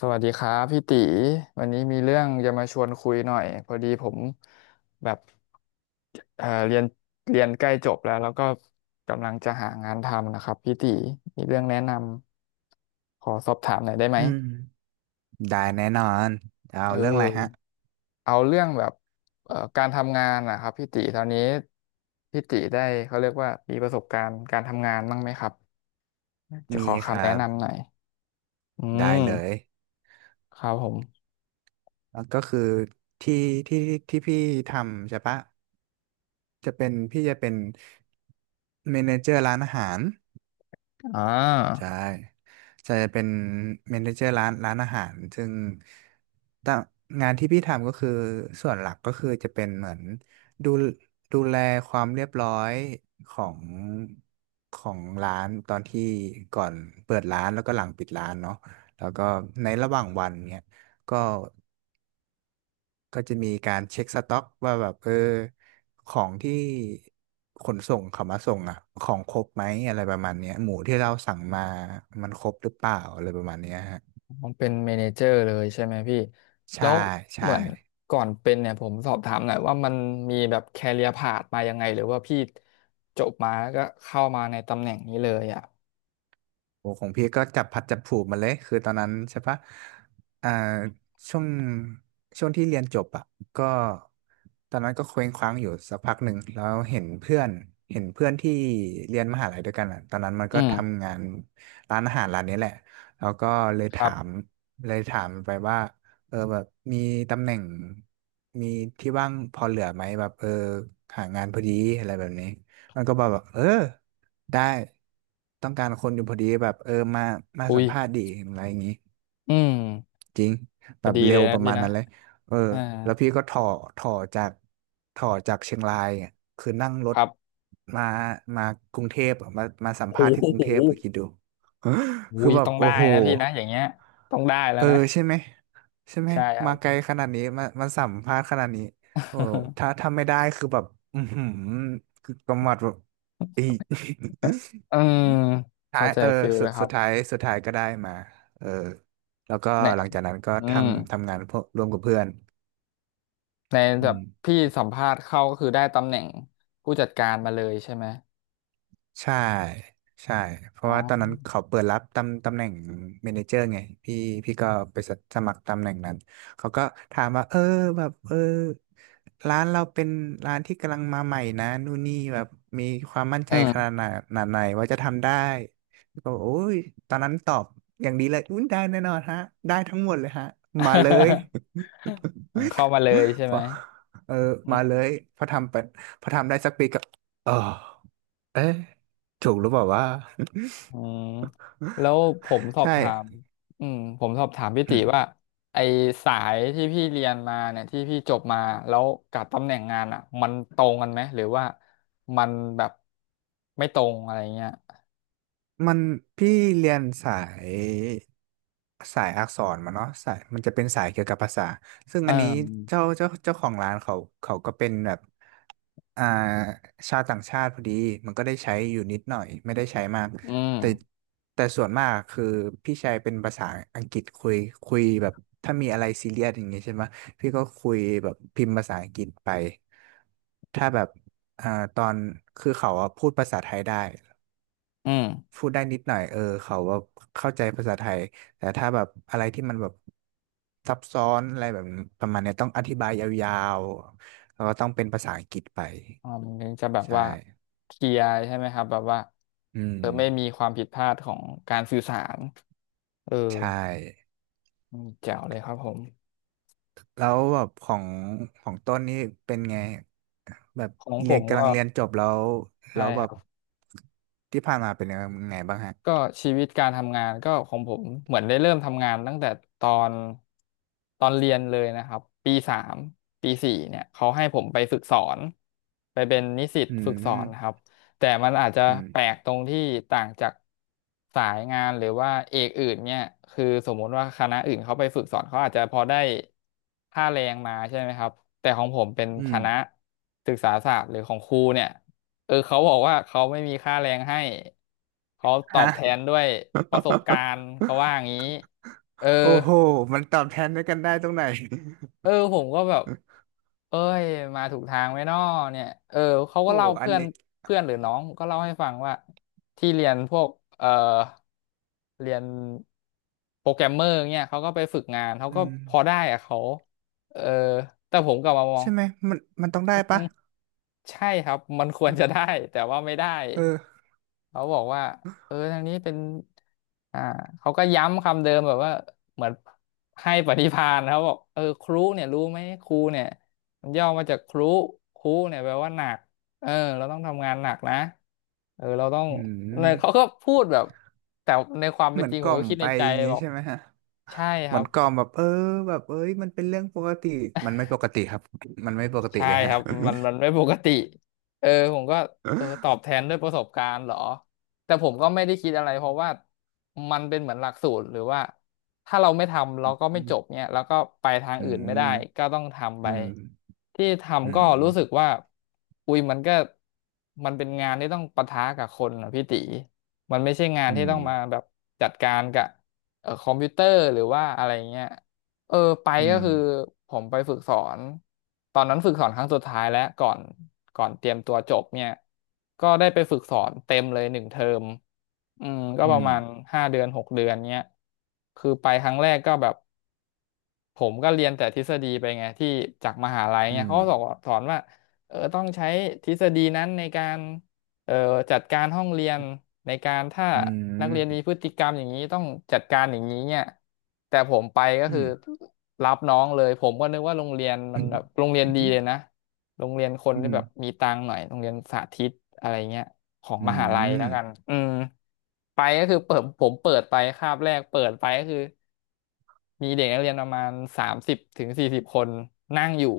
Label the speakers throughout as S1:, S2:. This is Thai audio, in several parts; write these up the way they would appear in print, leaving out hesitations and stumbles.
S1: สวัสดีครับพี่ตีวันนี้มีเรื่องจะมาชวนคุยหน่อยพอดีผมแบบเอ่อเรียนเรียนใกล้จบแล้วแล้วก็กำลังจะหางานทำนะครับพี่ตีมีเรื่องแนะนำขอสอบถามหน่อยได้ไหม
S2: อืมได้แน่นอนเอา
S1: เอ
S2: เรื่องอะไรฮะ
S1: อเอาเรื่องแบบการทำงานนะครับพี่ตีตอนนี้พี่ตีได้เขาเรียกว่ามีประสบการณ์การทำงานบ้างไหมครับจะ
S2: มี
S1: ขอ
S2: ค
S1: คำ
S2: รั
S1: แนะ
S2: บ
S1: นำหน่อยอื
S2: ได้เลย
S1: มครับผม
S2: แล้วก็คือที่ที่ที่พี่ทำใช่ปะจะเป็นพี่จะเป็นเมเนเจอร์ร้านอาหาร
S1: อ่า
S2: ใช่จะเป็นเมเนเจอร์ร้านอาหารซึ่งต่งงานที่พี่ทำก็คือส่วนหลักก็คือจะเป็นเหมือนดูดูแลความเรียบร้อยของของร้านตอนที่ก่อนเปิดร้านแล้วก็หลังปิดร้านเนาะแล้วก็ในระหว่างวันเนี่ยก็ ก็จะมีการเช็คสต็อกว่าแบบของที่ขนส่งเขามาส่งอ่ะของครบไหมอะไรประมาณเนี้ยหมูที่เราสั่งมามันครบหรือเปล่าอะไรประมาณเนี้ยฮะ
S1: มันเป็นเมเนเจอร์เลยใช่ไหมพี่แล้
S2: ใช่
S1: วเห
S2: ใช่
S1: มือนก่อนเป็นเนี่ยผมสอบถามหน่อยว่ามันมีแบบแคเรียพาธมายังไงหรือว่าพี่จบมาแล้วก็เข้ามาในตำแหน่งนี้เลยอ่ะ
S2: โอ้ของพี่ก็จับพัดจับผูกมาเลยคือตอนนั้นใช่ปะอ่าช่วงช่วงที่เรียนจบอ่ะก็ตอนนั้นก็เคว้งคว้างอยู่สักพักหนึ่งแล้วเห็นเพื่อนเห็นเพื่อนที่เรียนมหาลัยด้วยกันอ่ะตอนนั้นมัน
S1: อื
S2: ก็
S1: ม
S2: ทำงานร้านอาหารร้านนี้แหละแล้วก็เลย
S1: ครั
S2: ถา
S1: บ
S2: มเลยถามไปว่าแบบมีตำแหน่งมีที่ว่างพอเหลือไหมแบบหางานพอดีอะไรแบบนี้มันก็บอกว่าได้ต้องการคนอยู่พอดีแบบมา
S1: อุ้
S2: สั
S1: ย
S2: มภาษณ์ดีอะไรอย่างงี้
S1: อืม
S2: จริง
S1: พ
S2: แบ
S1: อ
S2: บ
S1: ดี
S2: เร็
S1: เลย
S2: ว
S1: นะ
S2: ประ
S1: พี่
S2: มาณ
S1: นะ
S2: นั้นเลยเออ
S1: อ่า
S2: แล้วพี่ก็ถ่อจากถ่อจากเชียงรายอะคือนั่งร
S1: ค
S2: ถ
S1: รับ
S2: มามากรุงเทพอะมาสัมภา
S1: โอ้
S2: ษณ์ที่กรุ
S1: โห
S2: งเทพอะคิดดู
S1: อุ้
S2: คือ
S1: ย
S2: แบบ
S1: ต้อง
S2: โอ้
S1: ได้
S2: โห
S1: นะพี่นะอย่างเงี้ยต้องได้แล้
S2: เอ
S1: ว
S2: อ
S1: นะ
S2: ใช่ไหมใช่ไหม
S1: ใช่ครั
S2: มา
S1: บ
S2: ไกลขนาดนี้มาสัมภาษณ์ขนาดนี้โอ้ถ้าไม่ได้คือแบบอือหือคือกำหมัดแบบอีก
S1: อืม
S2: ท้า
S1: เข้า
S2: ย
S1: ใจฟิลแล้วครับ
S2: สุดท้ายก็ได้มาเออแล้วก็
S1: เนี่ย
S2: หลังจากนั้นก็
S1: อืม
S2: ทำงานพวกร่วมกับเพื่อน
S1: ใน
S2: อื
S1: แบบ
S2: ม
S1: พี่สัมภาษณ์เข้าก็คือได้ตำแหน่งผู้จัดการมาเลยใช่ไหม
S2: ใช่ใช่เพ
S1: อ๋อ
S2: ราะว่าตอนนั้นเขาเปิดรับตำแหน่งเมเนเจอร์ไงพี่พี่ก็ไปสมัครตำแหน่งนั้นเขาก็ถามว่าแบบร้านเราเป็นร้านที่กำลังมาใหม่นะนู่นนี่แบบมีความมั่นใจ
S1: อืม
S2: ขนาดไหนขนาดไหนว่าจะทำได้ก็บอกโอ้ยตอนนั้นตอบอย่างดีเลยอุ้ยได้แน่นอนฮะได้ทั้งหมดเลยฮะมาเลย
S1: อมเข้ามาเลยใช่
S2: พ
S1: ไหม
S2: อเออ
S1: อื
S2: มา
S1: ม
S2: เลยพอทำไปพอทำได้สักปีก็เออ เอ๊ะถูกหรือเปล่าว่า
S1: อืมแล้วผมส อบ
S2: ใช่
S1: ถามอืมผมสอบถามพี่
S2: อื
S1: ติ
S2: ม
S1: ว่าไอสายที่พี่เรียนมาเนี่ยที่พี่จบมาแล้วกับตำแหน่งงานอ่ะมันตรงกันไหมหรือว่ามันแบบไม่ตรงอะไรเงี้ย
S2: มันพี่เรียนสายสายอักษรมาเนาะสายมันจะเป็นสายเกี่ยวกับภาษาซึ่ง
S1: เอ
S2: อันนี้
S1: อ
S2: เจ้าของร้านเขาเขาก็เป็นแบบอ่าชาวต่างชาติพอดีมันก็ได้ใช้อยู่นิดหน่อยไม่ได้ใช้มาก
S1: อืม
S2: แต่แต่ส่วนมากคือพี่ใช้เป็นภาษาอังกฤษคุยคุยแบบถ้ามีอะไรซีเรียสอย่างเงี้ยใช่ไหมพี่ก็คุยแบบพิมพ์ภาษาอังกฤษไปถ้าแบบอ่าตอนคือเขาอะพูดภาษาไทยได้
S1: อืม
S2: พูดได้นิดหน่อยเขาแบบเข้าใจภาษาไทย แต่ถ้าแบบอะไรที่มันแบบซับซ้อนอะไรแบบประมาณเนี้ยต้องอธิบายยาวๆแล้วก็ต้องเป็นภาษาอังกฤษไป
S1: อ่ามันถึงจะแบบ
S2: ใช่
S1: ว่าเคลียร์ใช่ไหมครับแบบว่า
S2: อืม
S1: เออไม่มีความผิดพลาดของการสื่อสารเออ
S2: ใช่
S1: อืมแจ๋วเลยครับผม
S2: แล้วแบบของของต้นนี่เป็นไงแบบ
S1: ของผ
S2: เรียน
S1: ม
S2: กำ
S1: ก็
S2: ลังเรียนจบแล้ว
S1: ใช่
S2: แล้วแบ
S1: ค
S2: บ
S1: รับ
S2: ที่ผ่านมาเป็นยังไงบ้างฮะ
S1: ก็ชีวิตการทำงานก็ของผมเหมือนได้เริ่มทำงานตั้งแต่ตอนตอนเรียนเลยนะครับปีสามปีสี่เนี่ยเขาให้ผมไปฝึกสอนไปเป็นนิสิต
S2: อื
S1: ฝึกสอนนะครั
S2: ม
S1: บแต่มันอาจจะ
S2: อื
S1: แปล
S2: ม
S1: กตรงที่ต่างจากสายงานหรือว่าเอกอื่นเนี่ยคือสมมุติว่าคณะอื่นเขาไปฝึกสอนเขาอาจจะพอได้ค่าแรงมาใช่ไหมครับแต่ของผมเป็น
S2: อื
S1: ค
S2: ม
S1: ณะศึกษาศาสตร์หรือของครูเนี่ย เออเขาบอกว่าเขาไม่มีค่าแรงให้เขาตอบ
S2: ฮะ
S1: แทนด้วยประสบการณ์เขาว่าอ ย่างนี้เออ
S2: โอ้โหมันตอบแทนด้วยกันได้ตรงไหน
S1: เออ ผมก็แบบเอ้ยมาถูกทางไหมน้อเนี่ยเออเขาก็
S2: โอ้
S1: เล่า
S2: อัน
S1: เพื่อน
S2: นี้
S1: เพื่อนหรือน้องก็เล่าให้ฟังว่าที่เรียนพวกเออเรียนโปรแกรมเมอร์เนี่ยเขาก็ไปฝึกงานเขา
S2: อื
S1: ก็
S2: ม
S1: พอได้อะเขาเออแต่ผมกลับมามอง
S2: ใช่ไหมมันมันต้องได้
S1: อืม
S2: ปะ
S1: ใช่ครับมันควรจะได้แต่ว่าไม่ได้
S2: เออ
S1: เขาบอกว่าเออทางนี้เป็นอ่าเขาก็ย้ำคำเดิมแบบว่าเหมือนให้ปฏิภาณเขาบอกเออครุเนี่ยรู้ไหมครูเนี่ยมันย่อมาจากครุครุเนี่ยแปลว่าหนักเออเราต้องทำงานหนักนะเออเราต้อง
S2: อื
S1: เนี่ยเขา
S2: ม
S1: ก็พูดแบบแต่ในความ
S2: เห
S1: เป็น
S2: มือ
S1: จ
S2: น
S1: ริง
S2: ก
S1: ผ
S2: ล่
S1: ม
S2: อ
S1: ก็
S2: ม
S1: คิด
S2: ไป
S1: ในใจ
S2: อย่างงี้
S1: บอก
S2: ใช่ไหมฮะ
S1: ใช่ค
S2: เหมื
S1: รั
S2: อน
S1: บ
S2: กล่อมแบบแบบเอ้ยมันเป็นเรื่องปกติมันไม่ปกติครับมันไม่ปกติ
S1: ใช่
S2: เลย
S1: ค
S2: ฮะ
S1: รับมันไม่ปกติเออผมก็เออตอบแทนด้วยประสบการณ์เหรอแต่ผมก็ไม่ได้คิดอะไรเพราะว่ามันเป็นเหมือนหลักสูตรหรือว่าถ้าเราไม่ทำเราก็
S2: อื
S1: ไม่จ
S2: ม
S1: บเนี่ยแล้วก็ไปทาง
S2: อื
S1: อื่น
S2: ม
S1: ไม่ได้ก็ต้องทำไป
S2: อืม
S1: ที่
S2: อื
S1: ทำก็รู้
S2: ม
S1: สึกว่าอุ้ยมันก็มันเป็นงานที่ต้องปะทะกับคนนะพี่ติมันไม่ใช่งาน
S2: อื
S1: ที่
S2: ม
S1: ต้องมาแบบจัดการกับคอมพิวเตอร์หรือว่าอะไรเงี้ย เออไป
S2: อื
S1: ก็
S2: ม
S1: คือผมไปฝึกสอนตอนนั้นฝึกสอนครั้งสุดท้ายแล้วก่อนเตรียมตัวจบเนี่ยก็ได้ไปฝึกสอนเต็มเลยหนึ่งเทอมอืมก็
S2: อื
S1: ประ
S2: ม
S1: มาณ5 เดือน 6 เดือนเนี้ยคือไปครั้งแรกก็แบบ ผมก็เรียนแต่ทฤษฎีไปไงที่จากมหาลัย
S2: อื
S1: เนี่ย
S2: ม
S1: เขาก็สอนว่าเออต้องใช้ทฤษฎีนั้นในการเอ่อจัดการห้องเรียนในการถ้า
S2: อื
S1: นัก
S2: ม
S1: เรียนมีพฤติกรรมอย่างนี้ต้องจัดการอย่างนี้เนี่ยแต่ผมไปก็
S2: อื
S1: คือ
S2: ม
S1: รับน้องเลยผมก็นึกว่าโรงเรียนมั
S2: อื
S1: น
S2: ม
S1: แบบโรงเรียนดีเลยนะโรงเรียนคน
S2: อื
S1: ที่แบบ
S2: ม
S1: มีตังค์หน่อยโรงเรียนสาธิตอะไรเงี้ยของมหาลัยแล้วกันอืมไปก็คือเปิดผมเปิดไปคาบแรกเปิดไปก็คือ มีเด็กนักเรียนประมาณ30 ถึง 40 คนนั่งอยู่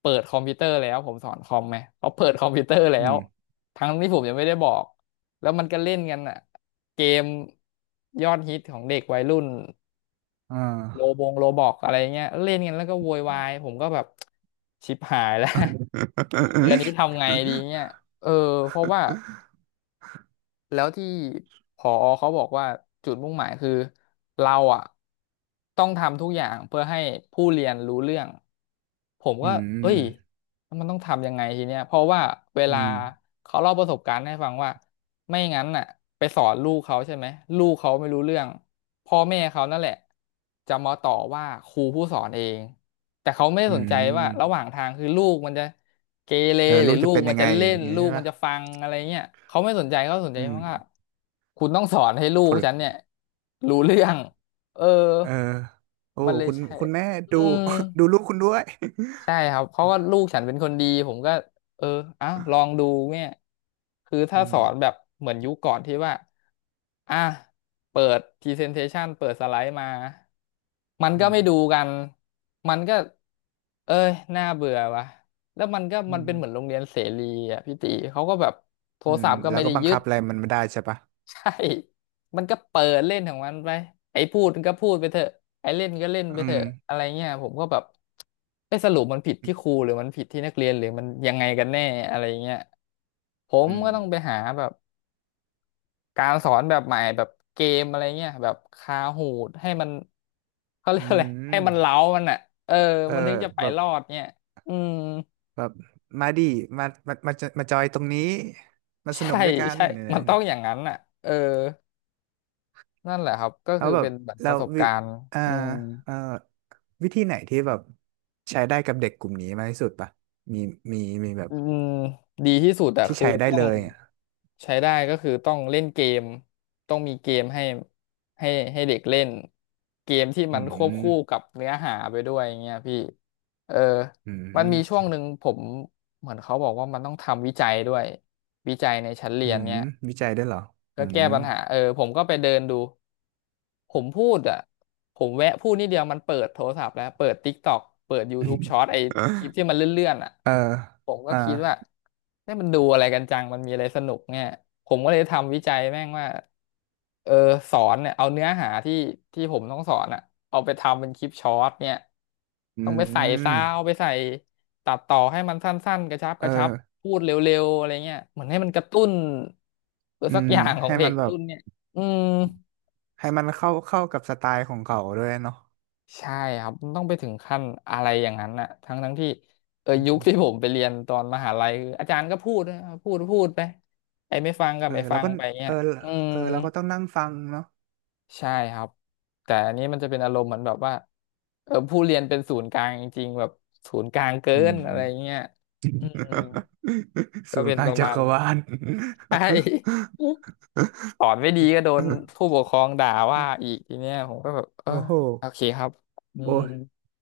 S1: เปิดคอมพิวเตอร์แล้วผมสอนคอมไหมเขาเปิดคอมพิวเตอร์แล้
S2: อื
S1: ว
S2: ม
S1: ทั้งที่ผมยังไม่ได้บอกแล้วมันก็เล่นกันอ่ะเกมยอดฮิตของเด็กวัยรุ่น
S2: อ่
S1: โล
S2: า
S1: บงโลบอกอะไรเงี้ยเล่นกันแล้วก็โวยวายผมก็แบบชิบหายแล้ว 6 เดือนนี้ทำไงดีเนี่ยเออเพราะว่า แล้วที่ผอเขาบอกว่าจุดมุ่งหมายคือเราอ่ะต้องทำทุกอย่างเพื่อให้ผู้เรียนรู้เรื่องผม
S2: อื
S1: ก็เอ้ย
S2: ม
S1: มันต้องทำยังไงทีเนี้ยเพราะว่าเว
S2: อื
S1: ลา
S2: ม
S1: เขาเล่าประสบการณ์ให้ฟังว่า ไม่งั้นน่ะไปสอนลูกเขาใช่ไหมลูกเขาไม่รู้เรื่องพ่อแม่เขานั่นแหละจะมาต่อว่าครูผู้สอนเองแต่เขาไม่ได้
S2: อื
S1: สนใจว่าระห
S2: ม
S1: ว่างทางคือลูกมันจะเกเร
S2: เออ
S1: ห
S2: ลู
S1: รือ
S2: ก
S1: ลู
S2: จะ
S1: ก
S2: เป็น
S1: มั
S2: ยั
S1: น
S2: ง
S1: จะ
S2: ไงอ
S1: เล่
S2: ย่าง
S1: น
S2: เงี้ย
S1: ลู
S2: ใช่
S1: กมัน
S2: ปะ
S1: จะฟังอะไรเงี้ยเขาไม่สนใจเขาสนใจ
S2: อืม
S1: ว่าคุณต้องสอนให้ลู
S2: ผ
S1: ก
S2: ล
S1: ฉันเนี่ยรู้เรื่องเออ
S2: เออโอ้
S1: มันเลยใช่
S2: คุณแม่
S1: อื
S2: ดู
S1: ม
S2: ดูลูกคุณด้วย
S1: ใช่ครับเขาก็ลูกฉันเป็นคนดีผมก็เอออ่ะลองดูเนี่ยคือ
S2: อื
S1: ถ้าส
S2: ม
S1: อนแบบเหมือนยุคก่อนที่ว่าอ่ะเปิด presentation เปิดสไลด์มามันก็
S2: อืม
S1: ไม่ดูกันมันก็เอ้ยน่าเบื่อว่ะแล้วมันก็
S2: อื
S1: มัน
S2: ม
S1: เป็นเหมือนโรงเรียนเสรีอ่ะพี่ติเขาก็แบบโท
S2: อื
S1: ร
S2: ม
S1: ศัพท์ก็
S2: แล้
S1: ไม่
S2: วก็
S1: ได้
S2: บัง
S1: ยึ
S2: คั
S1: ด
S2: บอะไรมันไม่ได้ใช่ปะ
S1: ใช่ มันก็เปิดเล่นของมันไป ไอ้พูดมันก็พูดไปเถอะไอ้เล่นก็เล่นไป
S2: อื
S1: เถ
S2: ม
S1: อะอะไรเงี้ยผมก็แบบไอ้ยสรุปมันผิดที่ครูหรือมันผิดที่นักเรียนหรือมันยังไงกันแน่อะไรเงี้ยผม
S2: อืม
S1: ก็ต้องไปหาแบบการสอนแบบใหม่แบบเกมอะไรเงี้ยแบบคาหูดให้มันเขาเรียก
S2: อื
S1: อะไรให้
S2: ม
S1: มันเล้ามันอ่ะเออ
S2: เออ
S1: มันถึงจะไป
S2: แบบ
S1: รอดเนี่ยอืม
S2: แบบมาดิมาจะมาจอยตรงนี้มาสนุ
S1: ใช่
S2: กด้วยกัน
S1: ใช่
S2: เนี่
S1: มันต้อ
S2: ย
S1: งอย่างนั้นอ่ะเออนั่นแหละครับก็
S2: แล้
S1: คื
S2: ว
S1: อ
S2: แบบ
S1: เป็นแบบป
S2: แล้
S1: ระ
S2: ว
S1: สบการณ์
S2: อ่า
S1: อืม
S2: เอ่อวิธีไหนที่แบบใช้ได้กับเด็กกลุ่มนี้มากที่สุดปะมีมีมีแบบ
S1: อืมดีที่สุดอะ
S2: ที่
S1: คือ
S2: ใช้ได้
S1: ต้อ
S2: เล
S1: ง
S2: ยอะ
S1: ใช้ได้ก็คือต้องเล่นเกมต้องมีเกมให้ให้เด็กเล่นเกมที่
S2: อื
S1: มันควบคู่กั
S2: ม
S1: บเนื้อหาไปด้วยอย่างเงี้ยพี่เออ
S2: อื
S1: มันมี
S2: ม
S1: ช่วงหนึ่งผมเหมือนเขาบอกว่ามันต้องทำวิจัยด้วยวิจัยในชั้นเรี
S2: อื
S1: ยน
S2: ม
S1: เนี้ย
S2: วิจัยได้วยเหรอ
S1: ก็
S2: อื
S1: แก้
S2: ม
S1: ปัญหาเออผมก็ไปเดินดู ผมพูดอ่ะผมแวะพูดนิดเดียวมันเปิดโทรศัพท์แล้วเปิด TikTok เปิด YouTube Short ไอ คลิปที่มันเลื่อนๆอ่ะ
S2: เออ
S1: ผมก็
S2: อ่า
S1: คิดว่าเนี่ยมันดูอะไรกันจังมันมีอะไรสนุกเนี่ยผมก็เลยทำวิจัยแม่งว่าเออสอนเนี่ยเอาเนื้อหาที่ผมต้องสอนอ่ะเอาไปทำเป็นคลิปช็อตเนี่ย
S2: อื
S1: ต้องไปใส่
S2: ม
S1: ซาวด์ไปใส่ตัดต่อให้มันสั้นๆกระชับก
S2: เออ
S1: ระชับพูดเร็วๆอะไรเงี้ยเหมือนให้มันกระตุ้นตัว
S2: อื
S1: สัก
S2: ม
S1: อย่างของ
S2: ให้
S1: เด็
S2: มั
S1: ก
S2: นแบบ
S1: รุ่นเนี่ยอืม
S2: ให้มันเข้าเข้ากับสไตล์ของเขาด้วยเนาะ
S1: ใช่ครับมันต้องไปถึงขั้นอะไรอย่างนั้นน่ะทั้งที่เออ
S2: อื
S1: ยุค
S2: ม
S1: ที่ผมไปเรียนตอนมหาลัยคืออาจารย์ก็พูดนะพูดไปไอ้ไม่ฟังก็ไม่ฟั
S2: แล้ว
S1: ง
S2: ก็
S1: ไปเงี้
S2: เอ
S1: ย
S2: อ
S1: อืม
S2: เออเราก็ต้องนั่งฟังเนาะ
S1: ใช่ครับแต่อันนี้มันจะเป็นอารมณ์เหมือนแบบว่าเออผู้เรียนเป็นศูนย์กลางจริงๆแบบศูนย์กลางเกิ
S2: อื
S1: นอะไร
S2: ม
S1: เงี้ยอืม ก็
S2: ศูน
S1: เป็
S2: ย์
S1: น
S2: กลา
S1: ป
S2: ง
S1: ระ
S2: จั
S1: มาณ
S2: กร
S1: นี้
S2: วาล
S1: ใช่ สอนไม่ดีก็โดนผู้ปกครองด่าว่า อีกทีเนี้ยผมก็แบบเออ
S2: โอ้โห
S1: โอเคครับอื
S2: โอ้
S1: ม
S2: ย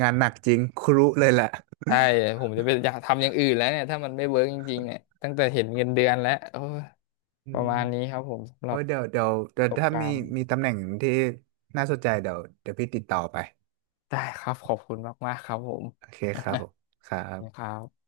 S2: งานหนักจริง ครุเลยแหละ
S1: ใช่ผมจะไปอยากทำอย่างอื่นแล้วเนี่ยถ้ามันไม่เวิร์กจริงๆเนี่ยตั้งแต่เห็นเงินเดือนแล้วโอ้ย
S2: อื
S1: ประ
S2: ม
S1: มาณนี้ครับผมสำห
S2: โอ้
S1: รับ
S2: ยเดี๋ยวเดี๋ยว
S1: ป
S2: เดี๋
S1: ระ
S2: ยว
S1: สบ
S2: ถ้า
S1: กา
S2: มี
S1: รณ์
S2: มีตำแหน่งที่น่าสนใจเดี๋ยวเดี๋ยวพี่ติดต่อไป
S1: ได้ครับขอบคุณมากๆครับผม
S2: โอเคครับผมครั
S1: ค
S2: บ
S1: รับ